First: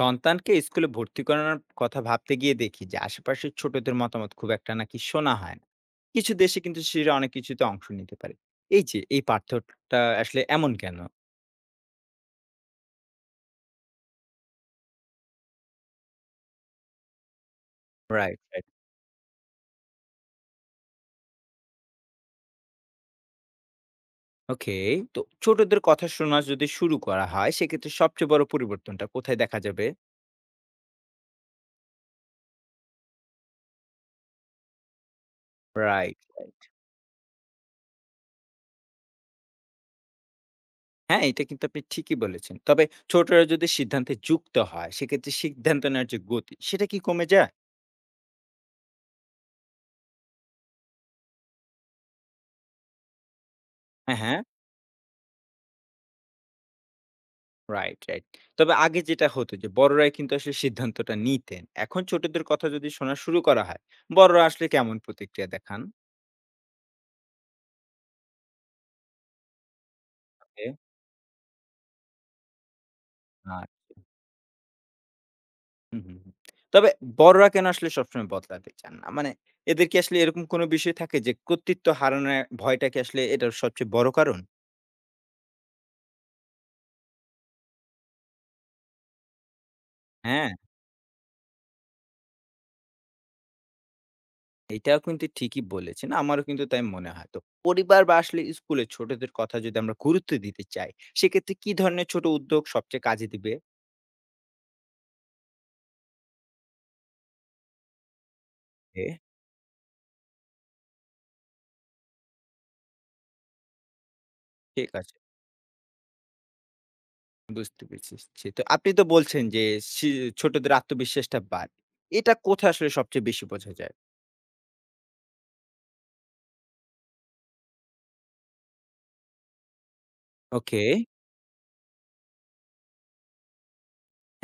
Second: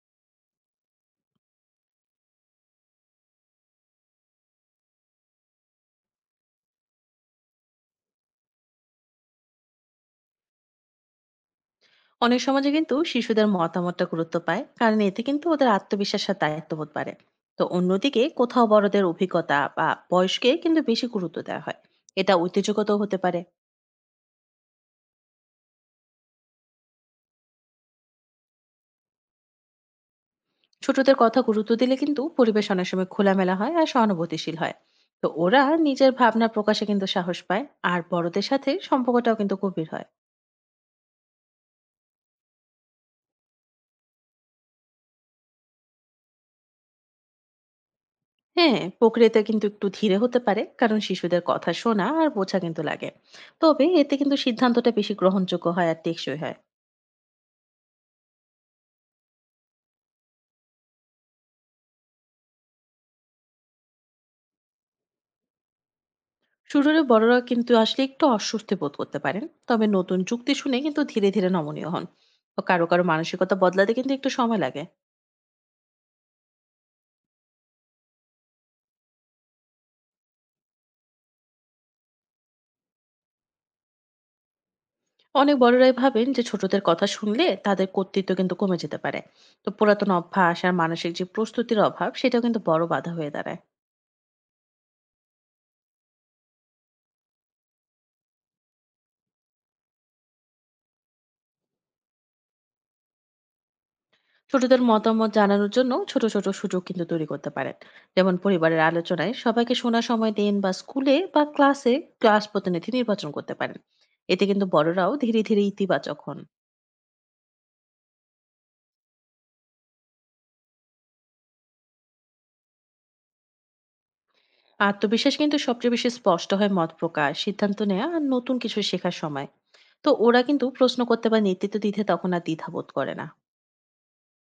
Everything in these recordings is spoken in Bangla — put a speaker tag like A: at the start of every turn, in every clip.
A: সন্তানকে স্কুলে ভর্তি করানোর কথা ভাবতে গিয়ে দেখি যে আশেপাশের ছোটদের মতামত খুব একটা নাকি শোনা হয় না। কিছু দেশে কিন্তু শিশুরা অনেক কিছুতে অংশ নিতে পারে। এই যে এই পার্থক্যটা আসলে এমন কেন?
B: অনেক সমাজে কিন্তু শিশুদের মতামতটা গুরুত্ব পায়, কারণ এতে কিন্তু ওদের আত্মবিশ্বাস আর দায়িত্ববোধ বাড়ে। তো অন্যদিকে
A: রাইট,
B: কোথাও
A: রাইট।
B: বড়দের অভিজ্ঞতা বা বয়সকে কিন্তু বেশি গুরুত্ব দেওয়া হয়। এটা ঐতিহ্যগত হতে পারে।
A: ওকে। তো ছোটদের কথা শোনা যদি শুরু করা হয় সেক্ষেত্রে সবচেয়ে বড় পরিবর্তনটা কোথায় দেখা যাবে?
B: ছোটদের কথা গুরুত্ব দিলে কিন্তু পরিবেশ অনেক সময় খোলামেলা হয় আর সহানুভূতিশীল হয়। তো ওরা নিজের
A: রাইট,
B: ভাবনা
A: রাইট।
B: প্রকাশে কিন্তু সাহস পায়। আর বড়দের সাথে সম্পর্কটাও কিন্তু গভীর হয়।
A: হ্যাঁ, এটা কিন্তু আপনি ঠিকই বলেছেন, তবে ছোটরা যদি সিদ্ধান্তে যুক্ত হয় সেক্ষেত্রে সিদ্ধান্ত নেওয়ার যে গতি সেটা কি কমে যায়?
B: হ্যাঁ, প্রক্রিয়াতে কিন্তু একটু ধীরে হতে পারে, কারণ শিশুদের কথা শোনা আর বোঝা কিন্তু লাগে। তবে এতে
A: হ্যাঁ,
B: কিন্তু
A: হ্যাঁ।
B: সিদ্ধান্তটা বেশি গ্রহণযোগ্য হয় আর টেকসই হয়।
A: Right, right. তবে আগে যেটা হতো যে বড়রাই কিন্তু আসলে সিদ্ধান্তটা নিতেন। এখন ছোটদের কথা যদি শোনা শুরু করা হয়, বড়রা আসলে কেমন প্রতিক্রিয়া দেখান?
B: শুরুরে বড়রা কিন্তু আসলে একটু অস্বস্তি বোধ করতে পারেন, তবে নতুন যুক্তি
A: ওকে।
B: শুনে কিন্তু ধীরে ধীরে নমনীয় হন। তো কারো কারো মানসিকতা
A: আর
B: বদলাতে কিন্তু একটু সময় লাগে।
A: হুম, হুম, হুম। তবে বড়রা কেন আসলে সবসময় বদলাতে চান না? মানে এদের কি আসলে এরকম কোনো বিষয় থাকে যে কর্তৃত্ব হারানোর ভয়টা কি আসলে এটার সবচেয়ে বড় কারণ?
B: অনেক বড়রাই ভাবেন যে ছোটদের কথা শুনলে তাদের কর্তৃত্ব কিন্তু কমে যেতে পারে। তো পুরাতন
A: হ্যাঁ।
B: অভ্যাস আর মানসিক যে প্রস্তুতির অভাব সেটাও কিন্তু বড় বাধা হয়ে দাঁড়ায়।
A: এটাও কিন্তু ঠিকই বলেছেন। আমারও কিন্তু তাই মনে হয়। তো পরিবার বা আসলে স্কুলে ছোটদের কথা যদি আমরা গুরুত্ব দিতে চাই, সেক্ষেত্রে কি ধরনের ছোট উদ্যোগ সবচেয়ে কাজে দিবে?
B: ছোটদের মতামত জানানোর জন্য ছোট ছোট সুযোগ কিন্তু তৈরি করতে পারেন। যেমন পরিবারের
A: ওকে।
B: আলোচনায় সবাইকে শোনার সময় দিন বা স্কুলে বা ক্লাসে ক্লাস প্রতিনিধি নির্বাচন করতে পারেন। এতে কিন্তু
A: ঠিক
B: বড়রাও
A: আছে।
B: ধীরে ধীরে ইতিবাচক হন।
A: বুঝতে পেরেছি। তো আপনি তো বলছেন যে সি ছোটদের আত্মবিশ্বাসটা বাড়ে। এটা কোথায় আসলে সবচেয়ে বেশি বোঝা যায়?
B: আত্মবিশ্বাস কিন্তু সবচেয়ে বেশি স্পষ্ট হয় মত প্রকাশ, সিদ্ধান্ত নেওয়া আর নতুন কিছু শেখার সময়। তো ওরা কিন্তু
A: ওকে।
B: প্রশ্ন করতে বা নেতৃত্ব দিতে তখন আর দ্বিধাবোধ করে না।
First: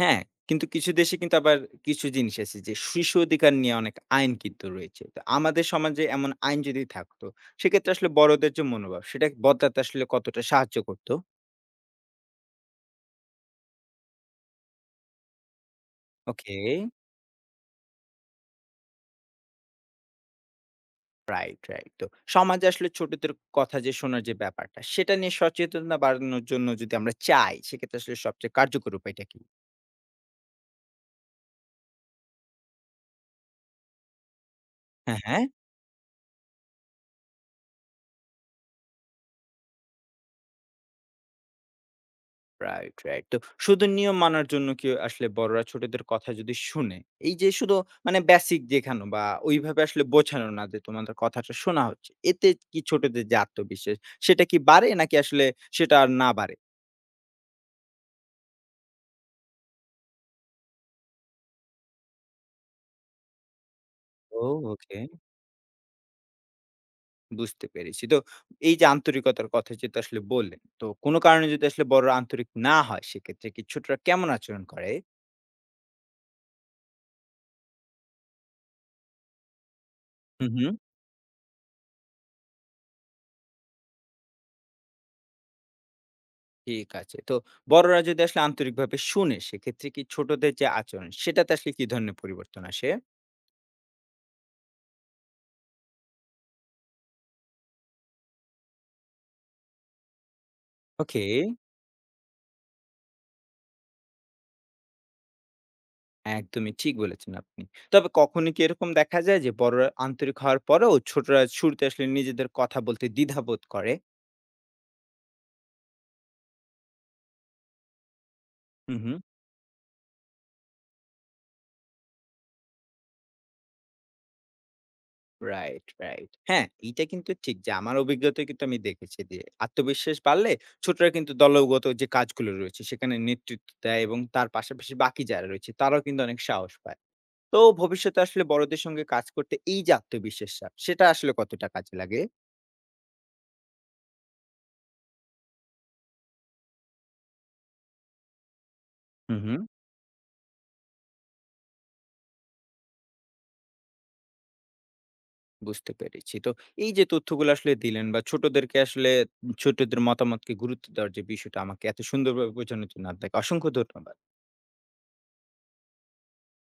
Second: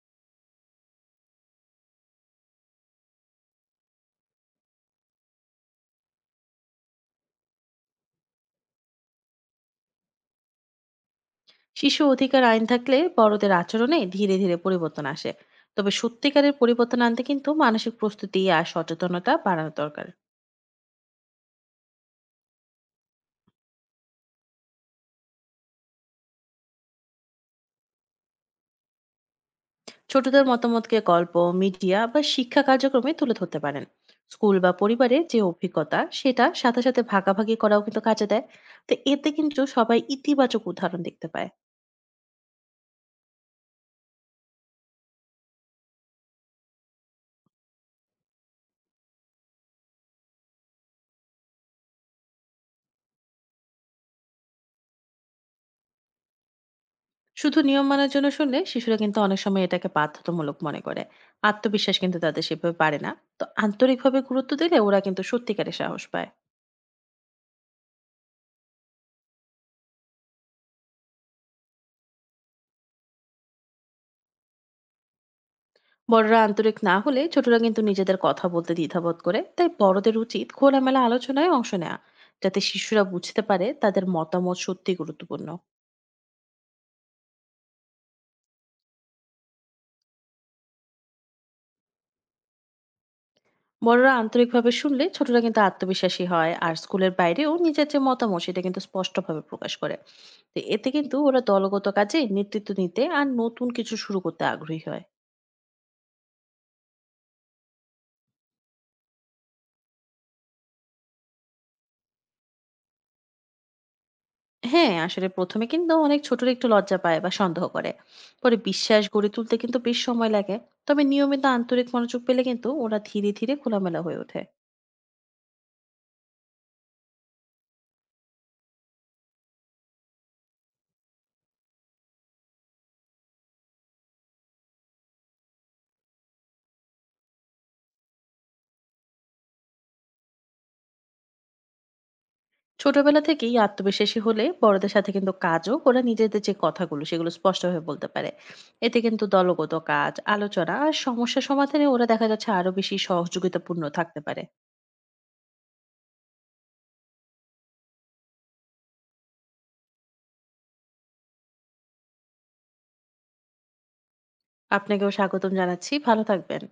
A: হ্যাঁ, কিন্তু কিছু দেশে কিন্তু আবার কিছু জিনিস আছে যে শিশু অধিকার নিয়ে অনেক আইন কিন্তু রয়েছে। তো আমাদের সমাজে এমন আইন যদি থাকতো, সেক্ষেত্রে আসলে বড়দের যে মনোভাব সেটা বদলাতে আসলে কতটা সাহায্য করতো?
B: শিশু অধিকার আইন থাকলে বড়দের আচরণে ধীরে ধীরে পরিবর্তন আসে। তবে সত্যিকারের
A: ওকে।
B: পরিবর্তন আনতে কিন্তু মানসিক প্রস্তুতি আর সচেতনতা বাড়ানো দরকার।
A: Right, right. তো সমাজে আসলে ছোটদের কথা যে শোনার যে ব্যাপারটা, সেটা নিয়ে সচেতনতা বাড়ানোর জন্য যদি আমরা চাই, সেক্ষেত্রে আসলে সবচেয়ে কার্যকর উপায়টা কি?
B: ছোটদের মতামতকে গল্প, মিডিয়া বা শিক্ষা কার্যক্রমে তুলে ধরতে পারেন। স্কুল বা
A: হ্যাঁ,
B: পরিবারের যে
A: হ্যাঁ।
B: অভিজ্ঞতা সেটা সাথে সাথে ভাগাভাগি করাও কিন্তু কাজে দেয়। তো এতে কিন্তু সবাই ইতিবাচক উদাহরণ দেখতে পায়।
A: Right, right. তো শুধু নিয়ম মানার জন্য কি আসলে বড়রা ছোটদের কথা যদি শুনে, এই যে শুধু মানে বেসিক দেখানো বা ওইভাবে আসলে বোঝানো না যে তোমাদের কথাটা শোনা হচ্ছে। এতে কি ছোটদের যে আত্মবিশ্বাস সেটা কি বাড়ে নাকি আসলে সেটা আর না বাড়ে?
B: শুধু নিয়ম মানার জন্য শুনলে শিশুরা কিন্তু অনেক সময় এটাকে বাধ্যতামূলক মনে করে। আত্মবিশ্বাস কিন্তু তাদের সেভাবে পারে না। তো আন্তরিকভাবে
A: ও
B: গুরুত্ব দিলে ওরা
A: ওকে।
B: কিন্তু সত্যিকারের সাহস পায়।
A: বুঝতে পেরেছি। তো এই যে আন্তরিকতার কথা যেটা আসলে বললেন, তো কোনো কারণে যদি আসলে বড়রা আন্তরিক না হয় সেক্ষেত্রে কি ছোটরা কেমন আচরণ করে?
B: বড়রা আন্তরিক না হলে ছোটরা কিন্তু নিজেদের কথা বলতে দ্বিধাবোধ করে, তাই বড়দের উচিত
A: হু, হু।
B: খোলামেলা আলোচনায় অংশ নেওয়া, যাতে শিশুরা বুঝতে পারে তাদের মতামত সত্যি গুরুত্বপূর্ণ।
A: ঠিক আছে। তো বড়রা যদি আসলে আন্তরিকভাবে শুনে, সেক্ষেত্রে কি ছোটদের যে আচরণ, সেটাতে আসলে কি ধরনের পরিবর্তন আসে?
B: বড়রা আন্তরিকভাবে শুনলে ছোটরা কিন্তু আত্মবিশ্বাসী হয় আর স্কুলের বাইরেও নিজের যে মতামত সেটা কিন্তু স্পষ্টভাবে প্রকাশ করে। তো এতে কিন্তু
A: ওকে,
B: ওরা দলগত কাজে নেতৃত্ব নিতে আর নতুন কিছু শুরু করতে আগ্রহী হয়।
A: একদমই ঠিক বলেছেন আপনি। তবে কখনো কি এরকম দেখা যায় যে বড়রা আন্তরিক হওয়ার পরেও ছোটরা শুরুতে আসলে নিজেদের কথা বলতে দ্বিধাবোধ করে?
B: হ্যাঁ, আসলে প্রথমে কিন্তু অনেক ছোটরা একটু লজ্জা পায় বা সন্দেহ করে। পরে
A: হুম,
B: বিশ্বাস
A: হুম।
B: গড়ে তুলতে কিন্তু বেশ সময় লাগে। তবে নিয়মিত আন্তরিক মনোযোগ পেলে কিন্তু ওরা ধীরে ধীরে খোলামেলা হয়ে ওঠে।
A: Right, right. হ্যাঁ, এইটা কিন্তু ঠিক যে আমার অভিজ্ঞতায় কিন্তু আমি দেখেছি যে আত্মবিশ্বাস বাড়লে ছোটরা কিন্তু দলগত যে কাজগুলো রয়েছে সেখানে নেতৃত্ব দেয় এবং তার পাশাপাশি বাকি যারা রয়েছে তারাও কিন্তু অনেক সাহস পায়। তো ভবিষ্যতে আসলে বড়দের সঙ্গে কাজ করতে এই যে আত্মবিশ্বাসটা, সেটা আসলে কতটা কাজে লাগে?
B: ছোটবেলা থেকেই আত্মবিশ্বাসী হলে বড়দের সাথে কিন্তু কাজও ওরা নিজেদের যে কথাগুলো সেগুলো স্পষ্টভাবে বলতে পারে। এতে কিন্তু
A: হুম, হুম।
B: দলগত কাজ, আলোচনা আর সমস্যা সমাধানে ওরা দেখা যাচ্ছে আরো বেশি সহযোগিতাপূর্ণ থাকতে পারে।
A: বুঝতে পেরেছি। তো এই যে তথ্যগুলো আসলে দিলেন বা ছোটদেরকে আসলে ছোটদের মতামতকে গুরুত্ব দেওয়ার যে বিষয়টা আমাকে এত সুন্দরভাবে বোঝানোর জন্য আপনাকে অসংখ্য ধন্যবাদ।
B: আপনাকেও স্বাগতম জানাচ্ছি, ভালো থাকবেন।